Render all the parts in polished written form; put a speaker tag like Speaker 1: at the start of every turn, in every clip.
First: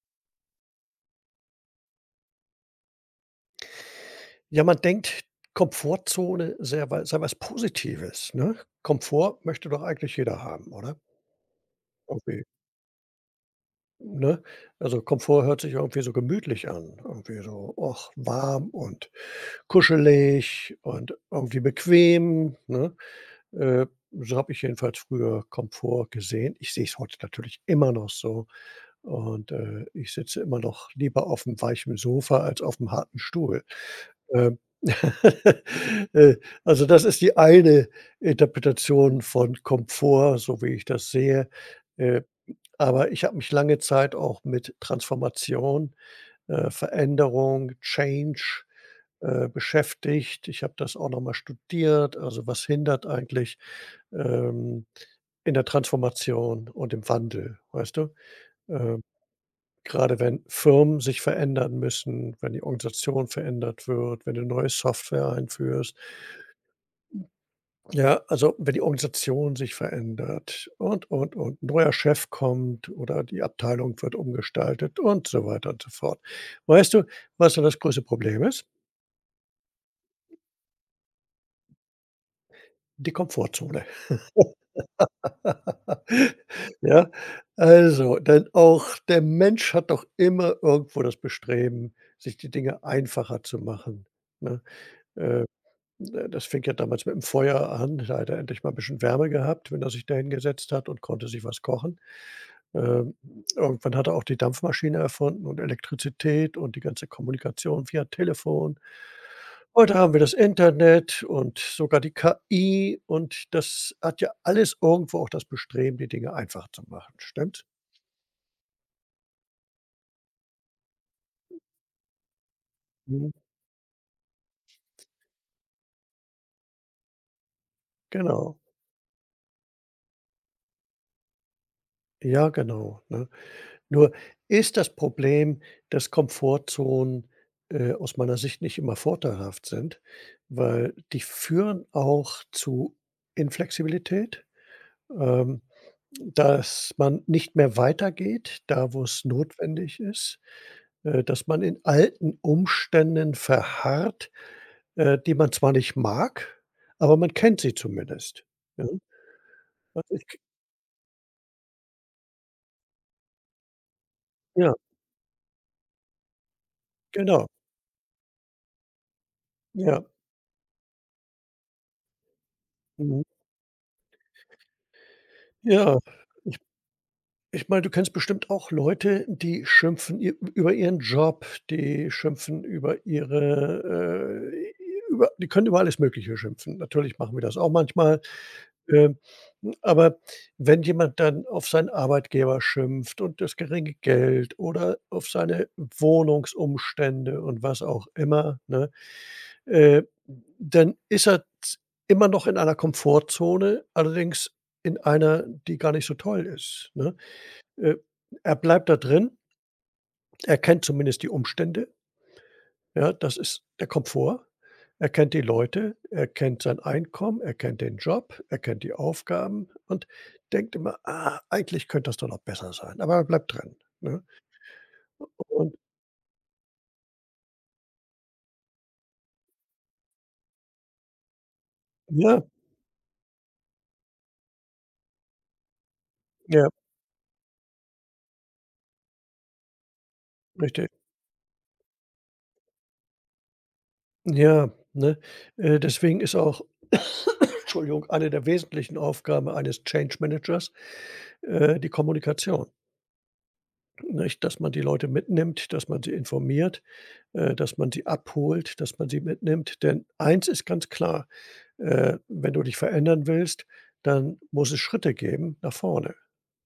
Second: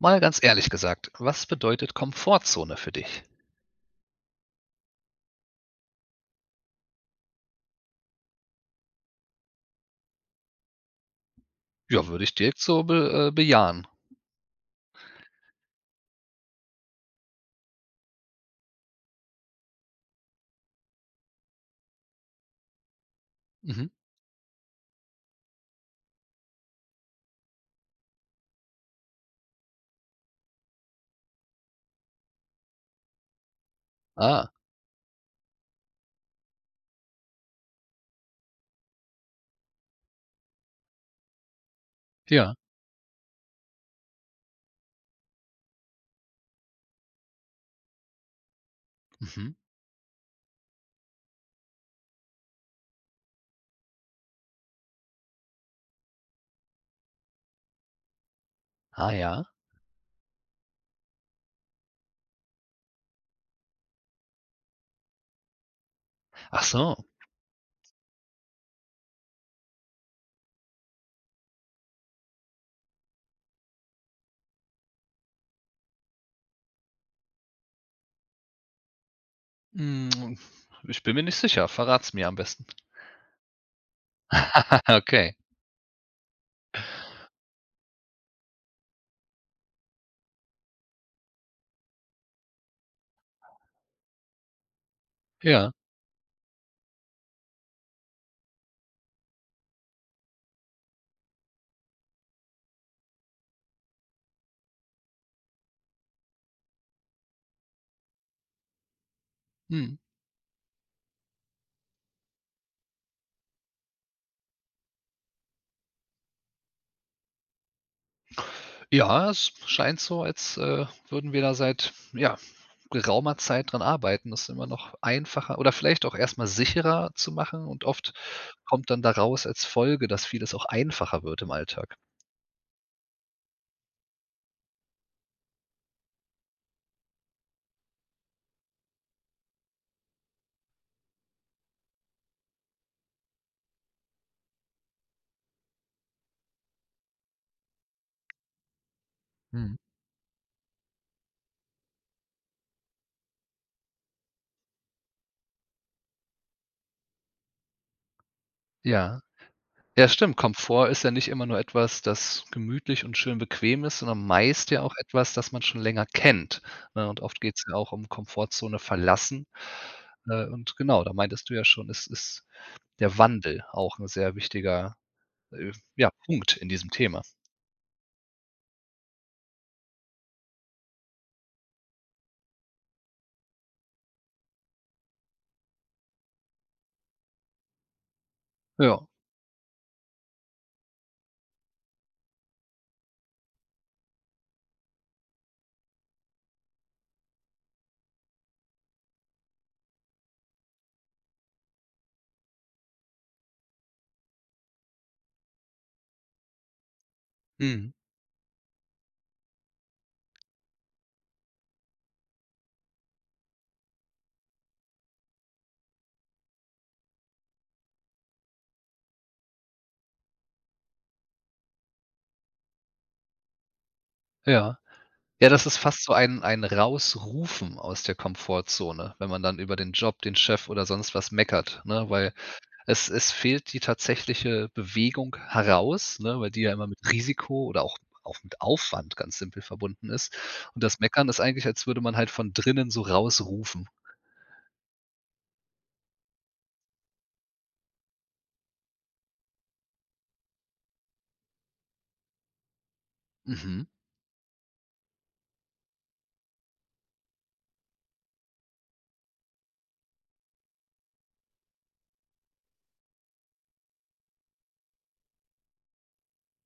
Speaker 1: Mal ganz ehrlich gesagt, was bedeutet Komfortzone für dich?
Speaker 2: Ja, man denkt, Komfortzone sehr wei sei was Positives, ne? Komfort möchte doch eigentlich jeder haben, oder?
Speaker 1: Ja, würde ich
Speaker 2: Irgendwie,
Speaker 1: direkt so be bejahen.
Speaker 2: ne? Also, Komfort hört sich irgendwie so gemütlich an, irgendwie so, och, warm und kuschelig und irgendwie bequem, ne? Äh,
Speaker 1: Mhm.
Speaker 2: so habe ich jedenfalls früher Komfort gesehen. Ich sehe es heute natürlich immer noch so und, ich sitze immer noch lieber auf'm weichen Sofa als auf'm harten Stuhl.
Speaker 1: Ah,
Speaker 2: Ähm, äh, also, das ist die eine Interpretation von Komfort, so wie ich das sehe. Äh,
Speaker 1: ja.
Speaker 2: aber ich habe mich lange Zeit auch mit Transformation, Veränderung, Change,
Speaker 1: Mhm.
Speaker 2: beschäftigt. Ich habe das auch nochmal studiert. Also, was hindert eigentlich, ähm, in der Transformation und im Wandel, weißt du? Ähm
Speaker 1: Ah ja.
Speaker 2: Gerade wenn Firmen sich verändern müssen, wenn die Organisation verändert wird, wenn du neue Software einführst.
Speaker 1: Ach so.
Speaker 2: Ja, also wenn die Organisation sich verändert und ein neuer Chef kommt oder die Abteilung wird umgestaltet und so weiter und so fort. Weißt du, was so das größte Problem ist?
Speaker 1: Hm, ich bin mir nicht sicher. Verrat's mir am besten.
Speaker 2: Die Komfortzone.
Speaker 1: Okay.
Speaker 2: Ja, also, denn auch der Mensch hat doch immer irgendwo das Bestreben, sich die Dinge einfacher zu machen, ne? Äh
Speaker 1: Ja.
Speaker 2: Das fing ja damals mit dem Feuer an. Da hat er endlich mal 'n bisschen Wärme gehabt, wenn er sich da hingesetzt hat und konnte sich was kochen. Ähm, Irgendwann hat er auch die Dampfmaschine erfunden und Elektrizität und die ganze Kommunikation via Telefon. Heute
Speaker 1: Mhm.
Speaker 2: haben wir das Internet und sogar die KI, und das hat ja alles irgendwo auch das Bestreben, die Dinge einfach zu machen. Stimmt?
Speaker 1: Ja, es scheint so, als, würden wir da seit, ja,
Speaker 2: Mhm,
Speaker 1: geraumer Zeit dran arbeiten, das immer noch einfacher oder vielleicht auch erstmal sicherer zu machen, und oft
Speaker 2: genau.
Speaker 1: kommt dann daraus als Folge, dass vieles auch einfacher wird im Alltag.
Speaker 2: Ja, genau, ne? Nur ist das Problem, dass Komfortzonen, aus meiner Sicht nicht immer vorteilhaft sind, weil die führen auch zu Inflexibilität, ähm, dass man nicht mehr weitergeht, da wo es
Speaker 1: Mhm.
Speaker 2: notwendig ist, dass man in alten Umständen verharrt, die man zwar nicht mag, aber man kennt sie zumindest, ja?
Speaker 1: Ja. Ja,
Speaker 2: Das ist
Speaker 1: stimmt. Komfort ist ja nicht immer nur etwas, das gemütlich und schön bequem ist, sondern meist
Speaker 2: ja,
Speaker 1: ja auch etwas, das man schon länger kennt, ne? Und oft
Speaker 2: genau.
Speaker 1: geht's ja auch um Komfortzone verlassen.
Speaker 2: Ja,
Speaker 1: Und genau, da meintest du ja schon, es ist der
Speaker 2: mhm.
Speaker 1: Wandel auch ein sehr wichtiger,
Speaker 2: Ja.
Speaker 1: ja, Punkt in diesem Thema.
Speaker 2: Ich meine, du kennst bestimmt auch Leute, die schimpfen i über ihren Job, die schimpfen über ihre, über die können über alles Mögliche schimpfen. Natürlich machen wir das auch manchmal,
Speaker 1: Ja.
Speaker 2: ähm, aber wenn jemand dann auf seinen Arbeitgeber schimpft und das geringe Geld oder auf seine Wohnungsumstände und was auch immer, ne, äh, dann ist er z immer noch in einer Komfortzone, allerdings in einer, die gar nicht so toll ist, ne?
Speaker 1: Mhm.
Speaker 2: Äh, Er bleibt da drin, er kennt zumindest die Umstände, ja, das ist der Komfort. Er kennt die Leute, er kennt sein Einkommen, er kennt den Job, er kennt die Aufgaben und denkt immer: „Ah, eigentlich könnte das doch noch besser sein“, aber er bleibt drin, ne?
Speaker 1: Ja. Ja, das
Speaker 2: Und
Speaker 1: ist fast so ein Rausrufen aus der Komfortzone, wenn man dann über den Job, den Chef oder sonst was meckert, ne? Weil
Speaker 2: ja,
Speaker 1: es fehlt die tatsächliche Bewegung heraus, ne, weil die
Speaker 2: ja,
Speaker 1: ja immer mit Risiko oder auch mit Aufwand ganz simpel verbunden ist. Und
Speaker 2: richtig.
Speaker 1: das Meckern ist eigentlich, als würde man halt von drinnen so rausrufen.
Speaker 2: Ja, ne? Deswegen ist auch, Entschuldigung, eine der wesentlichen Aufgaben eines Change Managers, die Kommunikation,
Speaker 1: Mhm.
Speaker 2: nicht? Dass man die Leute mitnimmt, dass man sie informiert, dass man sie abholt, dass man sie mitnimmt. Denn eins ist ganz klar, wenn du dich verändern willst, dann muss es Schritte geben nach vorne,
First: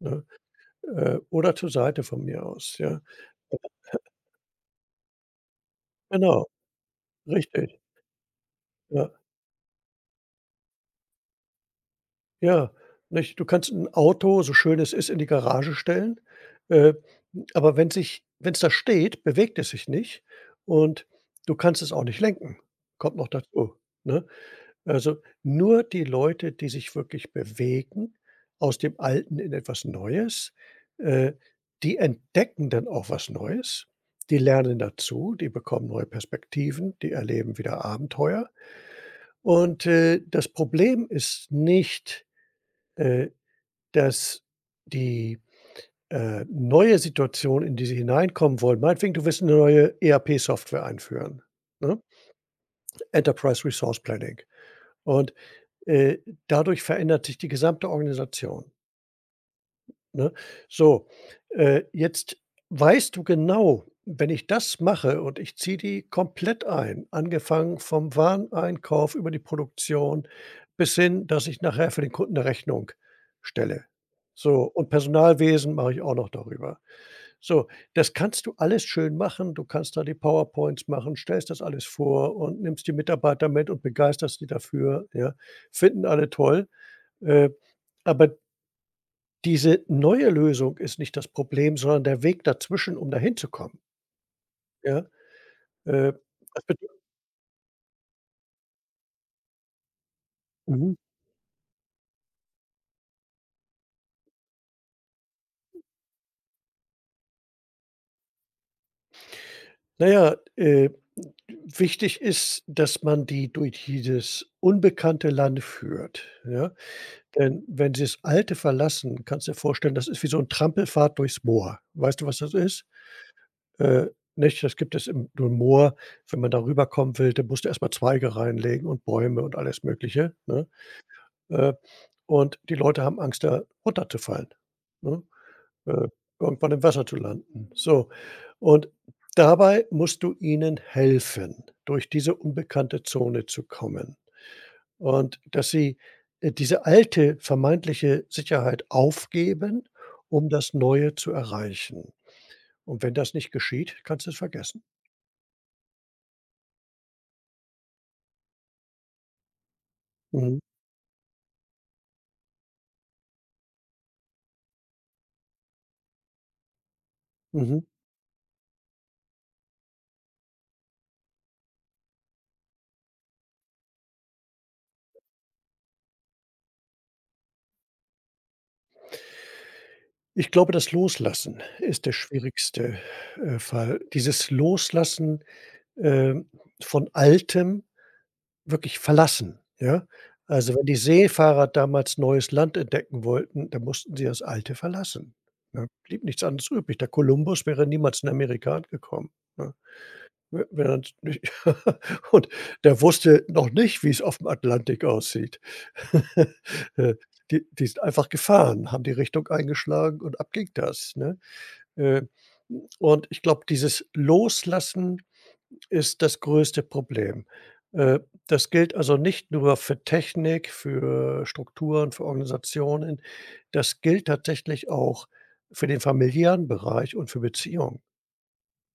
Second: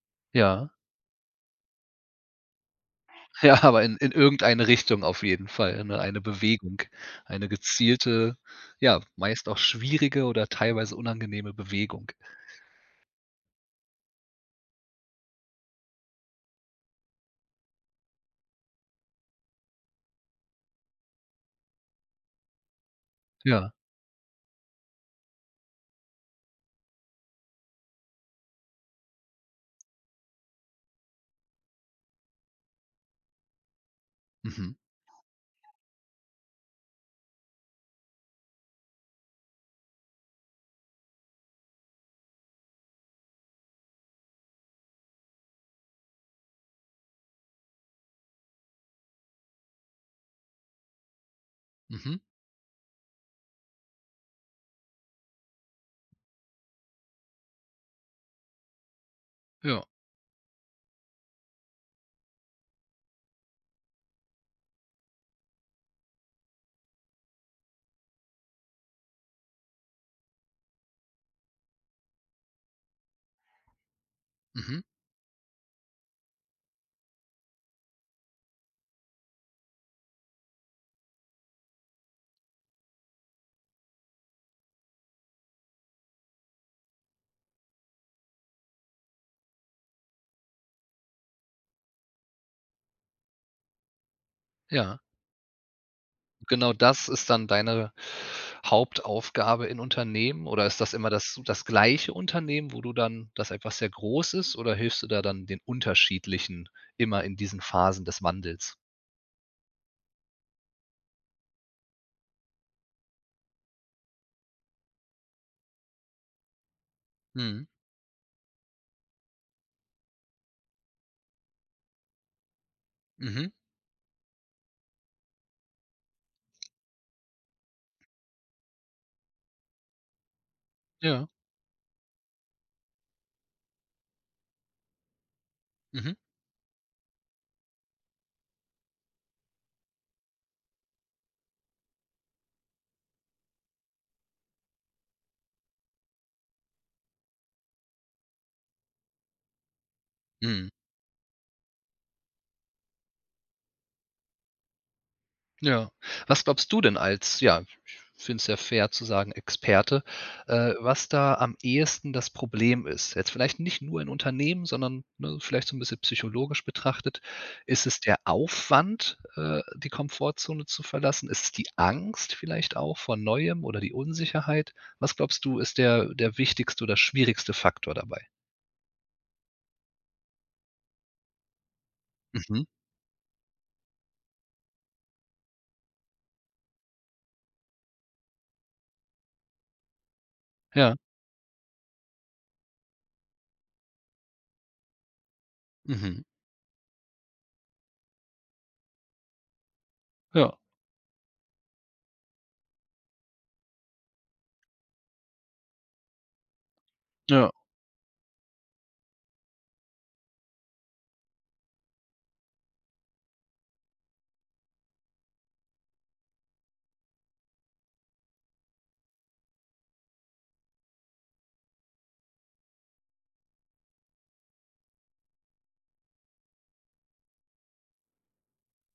Speaker 2: ne?
Speaker 1: Ja.
Speaker 2: Oder zur Seite von mir aus, ja.
Speaker 1: Ja, aber in irgendeine Richtung auf jeden Fall, ne? Eine
Speaker 2: Genau,
Speaker 1: Bewegung, eine
Speaker 2: richtig.
Speaker 1: gezielte, ja,
Speaker 2: Ja,
Speaker 1: meist auch schwierige oder teilweise unangenehme Bewegung.
Speaker 2: ja, nicht? Du kannst ein Auto, so schön es ist, in die Garage stellen, äh, aber wenn es da steht, bewegt es sich nicht, und du kannst es auch nicht lenken. Kommt noch
Speaker 1: Ja.
Speaker 2: dazu, ne? Also, nur die Leute, die sich wirklich bewegen aus dem Alten in etwas Neues, äh, die entdecken dann auch was Neues. Die
Speaker 1: Mhm.
Speaker 2: lernen dazu, die bekommen neue Perspektiven, die erleben wieder Abenteuer. Und, das Problem ist nicht, äh, dass die, neue Situation, in die sie hineinkommen wollen meinetwegen, du willst eine neue ERP-Software einführen, ne?
Speaker 1: Mhm.
Speaker 2: Enterprise Resource Planning. Und Äh, dadurch verändert sich die gesamte Organisation,
Speaker 1: Ja.
Speaker 2: ne? So, jetzt weißt du genau, wenn ich das mache und ich ziehe die komplett ein, angefangen vom Wareneinkauf über die Produktion bis hin, dass ich nachher für den Kunden 'ne Rechnung stelle. So,
Speaker 1: Mhm.
Speaker 2: und Personalwesen mache ich auch noch darüber. So, das kannst du alles schön machen. Du kannst da die PowerPoints machen, stellst das alles vor und nimmst die Mitarbeiter mit und begeisterst die dafür, ja? Finden alle toll. Äh aber diese neue Lösung ist nicht das Problem, sondern der Weg dazwischen, um dahin zu kommen, ja?
Speaker 1: Ja.
Speaker 2: Äh, das
Speaker 1: Genau
Speaker 2: bede
Speaker 1: das ist dann deine Hauptaufgabe in Unternehmen, oder ist das
Speaker 2: Mhm.
Speaker 1: immer das gleiche Unternehmen, wo du dann das etwas sehr groß ist, oder hilfst du da dann den unterschiedlichen immer in diesen Phasen des Wandels?
Speaker 2: Na ja, wichtig ist, dass man die durch dieses unbekannte Land führt, ja? Denn
Speaker 1: Mhm,
Speaker 2: wenn sie das Alte verlassen, kannst du dir vorstellen, das ist wie so ein Trampelpfad durchs Moor. Weißt du, was das ist?
Speaker 1: mhm,
Speaker 2: Äh, Nicht? Das gibt es im nur im Moor. Wenn man da rüberkommen will, dann musst du erst mal Zweige reinlegen und Bäume und alles Mögliche, ne?
Speaker 1: ja,
Speaker 2: Äh, und die Leute haben Angst, da runterzufallen, ne? Äh,
Speaker 1: mhm,
Speaker 2: Irgendwann im Wasser zu landen. So, und dabei musst du ihnen helfen, durch diese unbekannte Zone zu kommen. Und dass sie, diese alte vermeintliche Sicherheit aufgeben, um
Speaker 1: mhm.
Speaker 2: das Neue zu erreichen. Und wenn das nicht geschieht, kannst du es vergessen.
Speaker 1: Ja. Was glaubst du denn als, ja, ich finde es ja fair zu sagen, Experte,
Speaker 2: Mhm,
Speaker 1: was da am ehesten das Problem ist? Jetzt vielleicht nicht nur in Unternehmen, sondern ne, vielleicht so ein bisschen psychologisch betrachtet.
Speaker 2: mhm.
Speaker 1: Ist es der Aufwand, die Komfortzone zu verlassen? Ist es die Angst vielleicht auch vor Neuem oder die Unsicherheit? Was glaubst du, ist der wichtigste oder schwierigste Faktor dabei?
Speaker 2: Ich glaube, das Loslassen ist der
Speaker 1: Mhm.
Speaker 2: schwierigste, Fall. Dieses Loslassen ähm, von Altem wirklich verlassen, ja? Also, wenn
Speaker 1: Ja.
Speaker 2: die Seefahrer damals neues Land entdecken wollten, dann mussten sie das Alte verlassen, ne? Blieb
Speaker 1: Mhm.
Speaker 2: nichts anderes übrig. Der Kolumbus wäre niemals in Amerika angekommen, ne?
Speaker 1: Ja.
Speaker 2: We wenn er nicht und der wusste noch nicht, wie's aufm Atlantik aussieht. Äh,
Speaker 1: Ja.
Speaker 2: die sind einfach gefahren, haben die Richtung eingeschlagen und ab ging das, ne? Äh, und ich glaube, dieses Loslassen ist das größte Problem. Äh, Das gilt also nicht nur für Technik, für Strukturen, für Organisationen. Das gilt tatsächlich auch für den familiären Bereich und für Beziehungen,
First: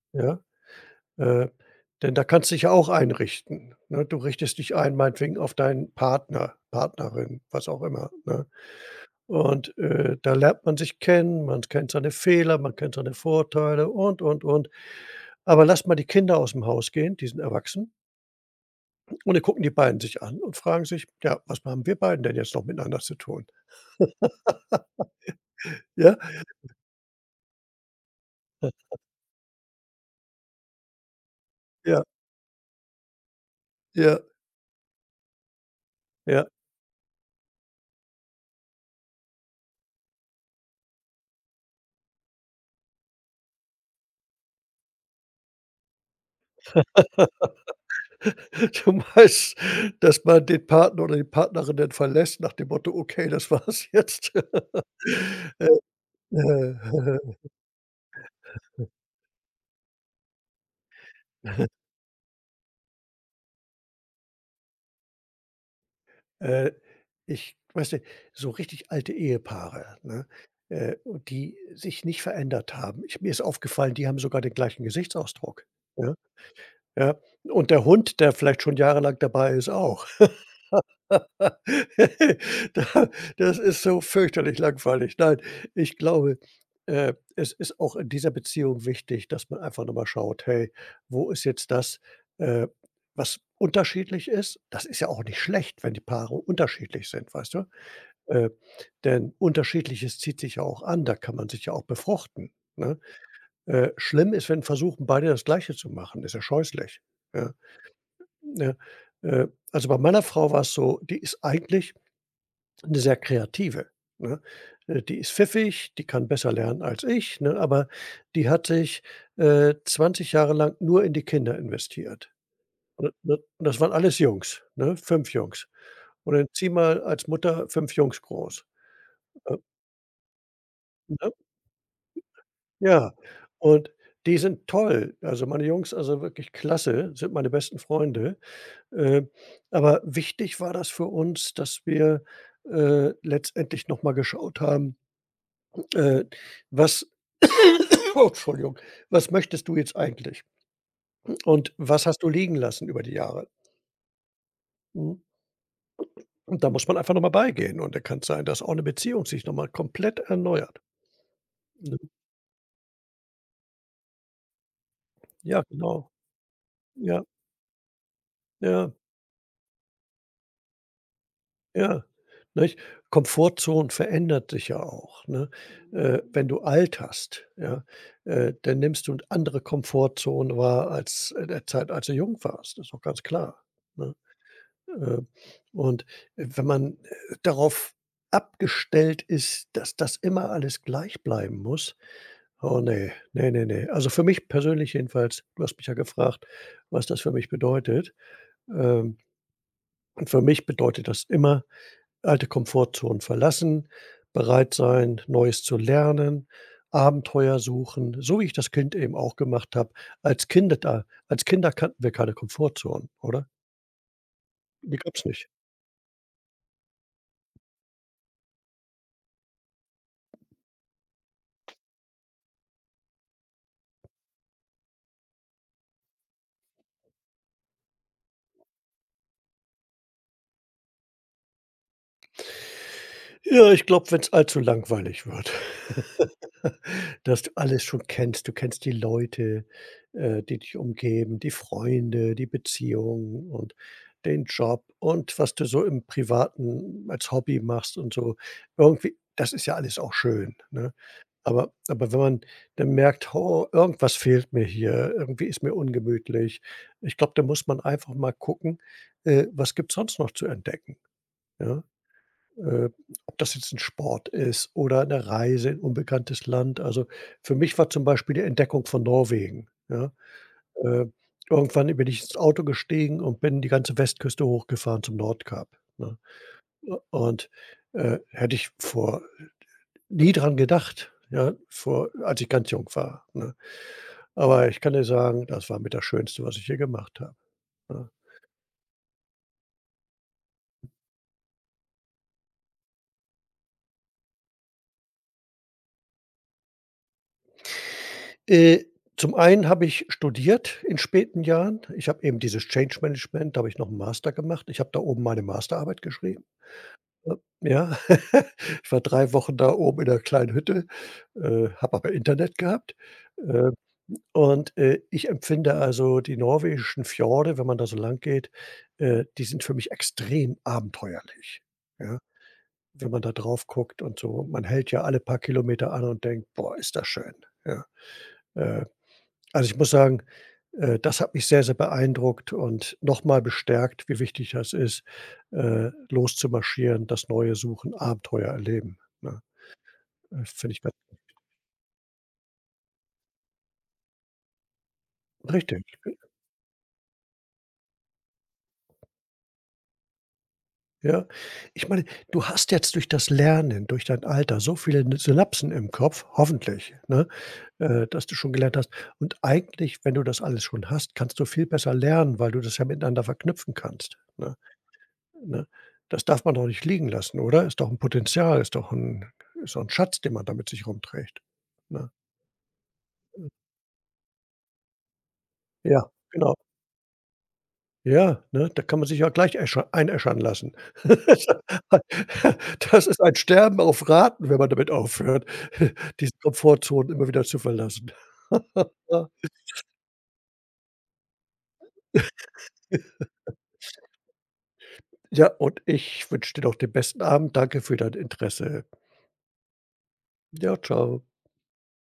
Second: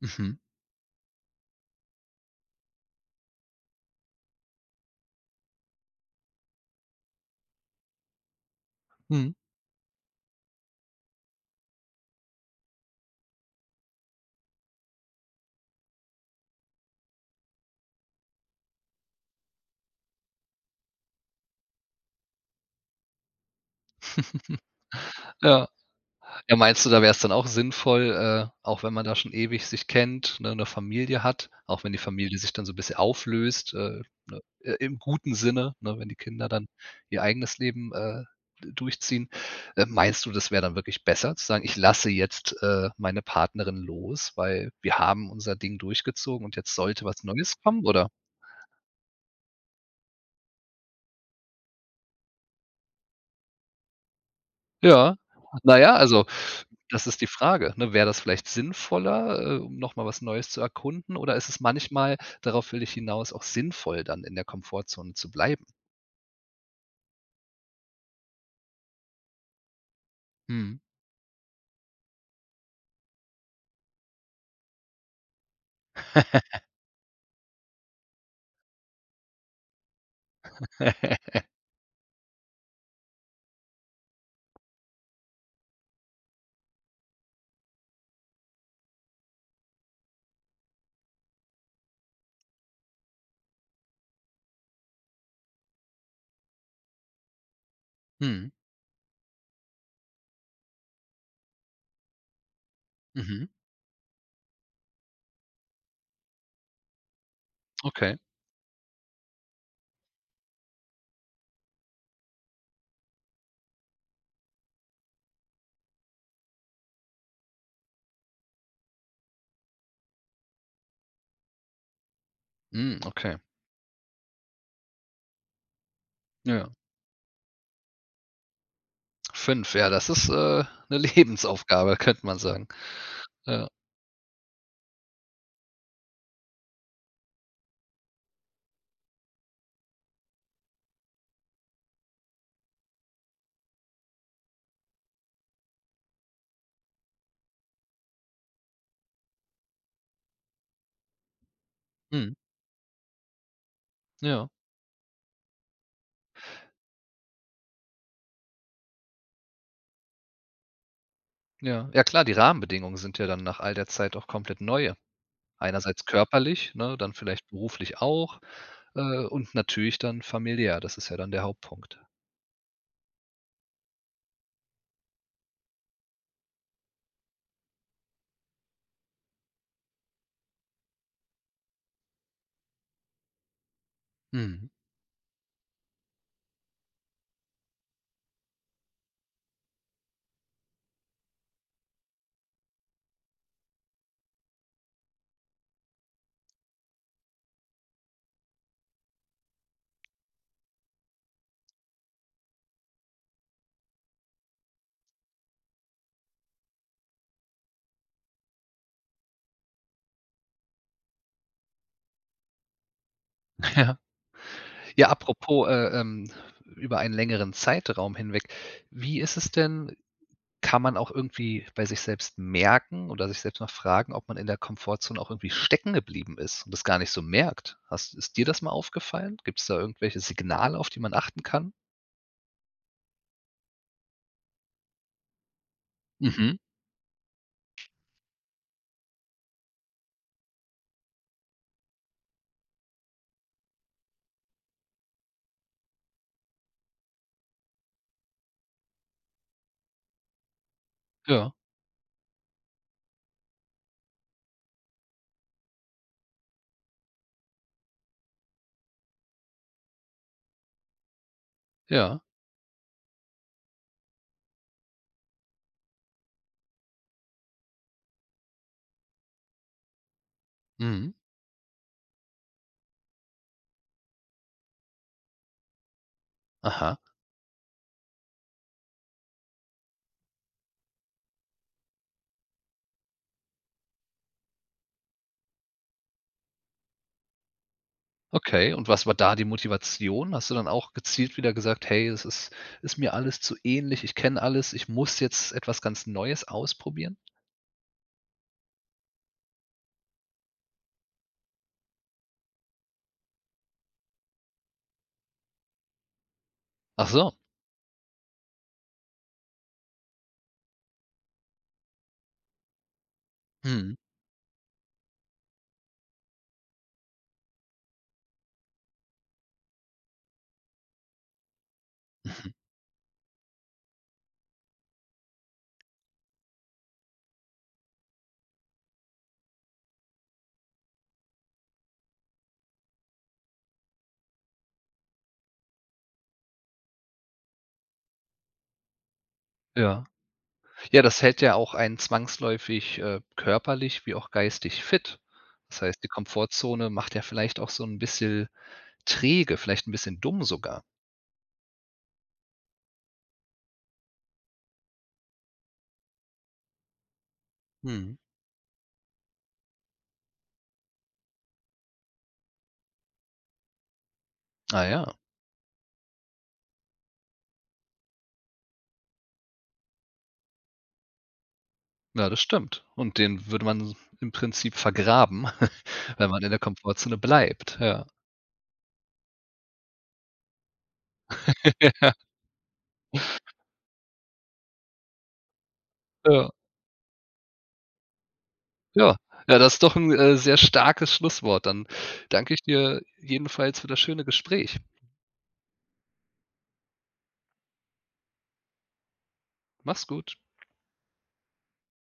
Speaker 1: Mhm.
Speaker 2: ja? Äh, Denn da kannst du dich ja auch einrichten, ne? Du richtest dich ein, meinetwegen auf deinen Partner, Partnerin, was auch immer, ne?
Speaker 1: Mhm.
Speaker 2: Und, da lernt man sich kennen, man kennt seine Fehler, man kennt seine Vorteile und, und. Aber lass mal die Kinder aus dem Haus gehen, die sind erwachsen. Und dann gucken die beiden sich an und fragen sich: „Ja, was haben wir beiden denn jetzt noch miteinander zu tun?“
Speaker 1: Ja.
Speaker 2: Ja,
Speaker 1: Ja, meinst du, da wäre es dann auch sinnvoll, auch wenn man da schon ewig sich kennt, ne, 'ne Familie hat, auch wenn die
Speaker 2: ja,
Speaker 1: Familie sich dann so 'n bisschen auflöst,
Speaker 2: ja,
Speaker 1: ne, im guten Sinne, ne, wenn die
Speaker 2: ja.
Speaker 1: Kinder dann ihr eigenes Leben, d durchziehen. Meinst du, das wäre dann wirklich besser zu sagen: „Ich lasse jetzt, meine Partnerin los, weil wir haben unser Ding durchgezogen und jetzt sollte was Neues kommen“, oder?
Speaker 2: Du meinst, dass man den Partner oder die Partnerin dann verlässt nach dem Motto: „Okay, das war's jetzt.“
Speaker 1: Ja. Na ja, also,
Speaker 2: Äh,
Speaker 1: das
Speaker 2: äh,
Speaker 1: ist die Frage, ne? Wäre das vielleicht sinnvoller, um noch mal was Neues zu erkunden, oder ist es manchmal, darauf will ich hinaus, auch sinnvoll, dann in der Komfortzone zu bleiben?
Speaker 2: äh, ich weißt du, so richtig alte Ehepaare, ne,
Speaker 1: Mhm.
Speaker 2: und die sich nicht verändert haben. Ich mir ist aufgefallen, die haben sogar den gleichen Gesichtsausdruck, ja, ja, und der Hund, der vielleicht schon jahrelang dabei ist, auch. Da das ist so fürchterlich langweilig. Nein, ich glaube, es ist auch in dieser Beziehung wichtig, dass man einfach noch mal schaut: „Hey, wo ist jetzt das, äh, was unterschiedlich ist?“ Das ist ja auch nicht schlecht, wenn die Paare unterschiedlich sind, weißt du? Äh,
Speaker 1: Mhm.
Speaker 2: Denn Unterschiedliches zieht sich ja auch an, da kann man sich ja auch befruchten, ne?
Speaker 1: Mhm.
Speaker 2: Schlimm ist, wenn versuchen, beide das Gleiche zu machen, ist ja scheußlich, ja,
Speaker 1: Okay.
Speaker 2: ne? Also, bei meiner Frau war es so, die ist eigentlich 'ne sehr kreative, ne? Die ist pfiffig, die kann besser lernen als ich, ne, aber die hat sich, 20 Jahre lang nur in die Kinder investiert.
Speaker 1: Mhm,
Speaker 2: Ne, ne,
Speaker 1: okay.
Speaker 2: und das waren alles Jungs, ne? 5 Jungs. Und dann
Speaker 1: Ja, ja.
Speaker 2: zieh mal als Mutter 5 Jungs groß. Äh,
Speaker 1: 5, ja, das ist, 'ne
Speaker 2: ne?
Speaker 1: Lebensaufgabe, könnte man sagen.
Speaker 2: Ja,
Speaker 1: Ja.
Speaker 2: und die sind toll. Also, meine Jungs, also wirklich klasse, sind meine besten Freunde. Äh, aber wichtig war das für uns, dass wir, letztendlich noch mal geschaut haben, äh, was Oh, Entschuldigung. Was möchtest du jetzt eigentlich? Und was hast du
Speaker 1: Mhm.
Speaker 2: liegen lassen über die Jahre?
Speaker 1: Ja,
Speaker 2: Mhm. Und da muss man einfach nochmal beigehen, und da kann's sein, dass auch eine Beziehung sich nochmal komplett erneuert,
Speaker 1: ja.
Speaker 2: ne?
Speaker 1: Ja klar, die Rahmenbedingungen sind ja dann nach all der Zeit auch komplett neu.
Speaker 2: Ja,
Speaker 1: Einerseits
Speaker 2: genau.
Speaker 1: körperlich, ne, dann
Speaker 2: Ja,
Speaker 1: vielleicht beruflich auch,
Speaker 2: ja,
Speaker 1: und natürlich dann familiär. Das ist ja dann der Hauptpunkt.
Speaker 2: ja, nicht? Komfortzone verändert sich ja auch, ne? Mhm. Wenn du alterst, ja, dann nimmst du eine andere Komfortzone wahr als in der Zeit, als du jung warst. Das ist doch ganz klar, ne?
Speaker 1: Mhm.
Speaker 2: Äh, und wenn man, darauf abgestellt ist, dass das immer alles gleich bleiben muss, oh nee, nee, nee, ne. Also, für mich persönlich jedenfalls, du hast mich ja gefragt, was das für mich bedeutet. Ähm, und für mich bedeutet das immer alte Komfortzonen verlassen, bereit sein, Neues zu lernen, Abenteuer suchen, so wie ich das Kind eben auch gemacht habe. Als Kinder kannten wir keine Komfortzonen, oder?
Speaker 1: Ja.
Speaker 2: Die
Speaker 1: Ja,
Speaker 2: gab's nicht.
Speaker 1: apropos, über einen längeren Zeitraum hinweg. Wie ist es denn, kann man auch irgendwie bei sich selbst merken oder sich selbst mal fragen, ob man in der Komfortzone auch irgendwie stecken geblieben ist und das gar nicht so merkt? Hast Ist dir das mal aufgefallen? Gibt es da irgendwelche Signale, auf die man achten kann?
Speaker 2: Ja, ich glaube, wenn es allzu langweilig wird,
Speaker 1: Mhm.
Speaker 2: dass du alles schon kennst. Du kennst die Leute, die dich umgeben, die Freunde, die Beziehungen und den Job und was du so im Privaten als Hobby machst und so. Irgendwie das ist ja alles auch schön, ne?
Speaker 1: Ja,
Speaker 2: Aber wenn man dann merkt: „Oh, irgendwas fehlt mir hier, irgendwie ist mir ungemütlich.“ Ich glaube, da muss man einfach mal gucken, was gibt's sonst noch zu entdecken, ja?
Speaker 1: ja.
Speaker 2: Äh, Ob das jetzt ein Sport ist oder eine Reise in unbekanntes Land. Also, für mich war zum Beispiel die Entdeckung von Norwegen, ja? Äh,
Speaker 1: Mhm.
Speaker 2: Irgendwann bin ich ins Auto gestiegen und bin die ganze Westküste hochgefahren zum Nordkap, ne?
Speaker 1: Aha.
Speaker 2: Und, hätte ich vor nie dran gedacht, ja, vor als ich ganz jung war, ne? Aber ich kann dir sagen, das war mit das Schönste, was ich hier gemacht habe, ne?
Speaker 1: Okay, und was war da die Motivation? Hast du dann auch gezielt wieder gesagt: „Hey, es ist ist mir alles zu ähnlich, ich kenne alles, ich muss jetzt etwas ganz Neues ausprobieren?“
Speaker 2: Äh, Zum einen habe ich studiert in späten Jahren. Ich habe eben dieses Change Management, da habe ich noch einen Master gemacht. Ich habe da oben meine Masterarbeit geschrieben,
Speaker 1: Ach so.
Speaker 2: ne? Ja. Ich war 3 Wochen da oben in 'ner kleinen Hütte, habe aber Internet gehabt. Äh,
Speaker 1: Mhm.
Speaker 2: und, ich empfinde also die norwegischen Fjorde, wenn man da so lang geht, die sind für mich extrem abenteuerlich, ja? Wenn man da drauf guckt und so. Man hält ja alle paar Kilometer an und denkt: „Boah, ist das schön“, ja? Äh also, ich muss sagen, das hat mich sehr, sehr beeindruckt und nochmal bestärkt, wie wichtig das ist, loszumarschieren, das Neue suchen, Abenteuer erleben, ne?
Speaker 1: Ja.
Speaker 2: Finde ich ganz
Speaker 1: Ja, das hält ja auch einen zwangsläufig, körperlich wie auch geistig fit. Das
Speaker 2: richtig,
Speaker 1: heißt, die Komfortzone macht ja vielleicht auch so ein bisschen träge, vielleicht ein bisschen dumm sogar.
Speaker 2: ja. Ich meine, du hast jetzt durch das Lernen, durch dein Alter so viele n Synapsen im Kopf, hoffentlich, ne,
Speaker 1: Mhm.
Speaker 2: dass du schon gelernt hast. Und eigentlich, wenn du das alles schon hast, kannst du viel besser lernen, weil du das ja miteinander verknüpfen kannst, ne?
Speaker 1: Ah ja.
Speaker 2: Ne? Das darf man doch nicht liegen lassen, oder? Ist doch 'n Potenzial, ist doch 'n Schatz, den man da mit sich rumträgt, ne?
Speaker 1: Ja, das stimmt. Und den würde man im Prinzip vergraben,
Speaker 2: Ja,
Speaker 1: wenn man in
Speaker 2: genau.
Speaker 1: der Komfortzone bleibt, ja.
Speaker 2: Ja, ne, da kann man sich ja gleich äscher einäschern lassen.
Speaker 1: Ja,
Speaker 2: Das ist ein Sterben auf Raten, wenn man damit aufhört, diese
Speaker 1: ja.
Speaker 2: Komfortzone immer wieder zu verlassen.
Speaker 1: Ja, ja, das ist doch 'n, sehr starkes Schlusswort. Dann danke ich dir jedenfalls für das schöne Gespräch.
Speaker 2: Ja, und ich wünsche dir noch den besten Abend. Danke für dein Interesse.
Speaker 1: Mach's gut.
Speaker 2: Ja, tschau.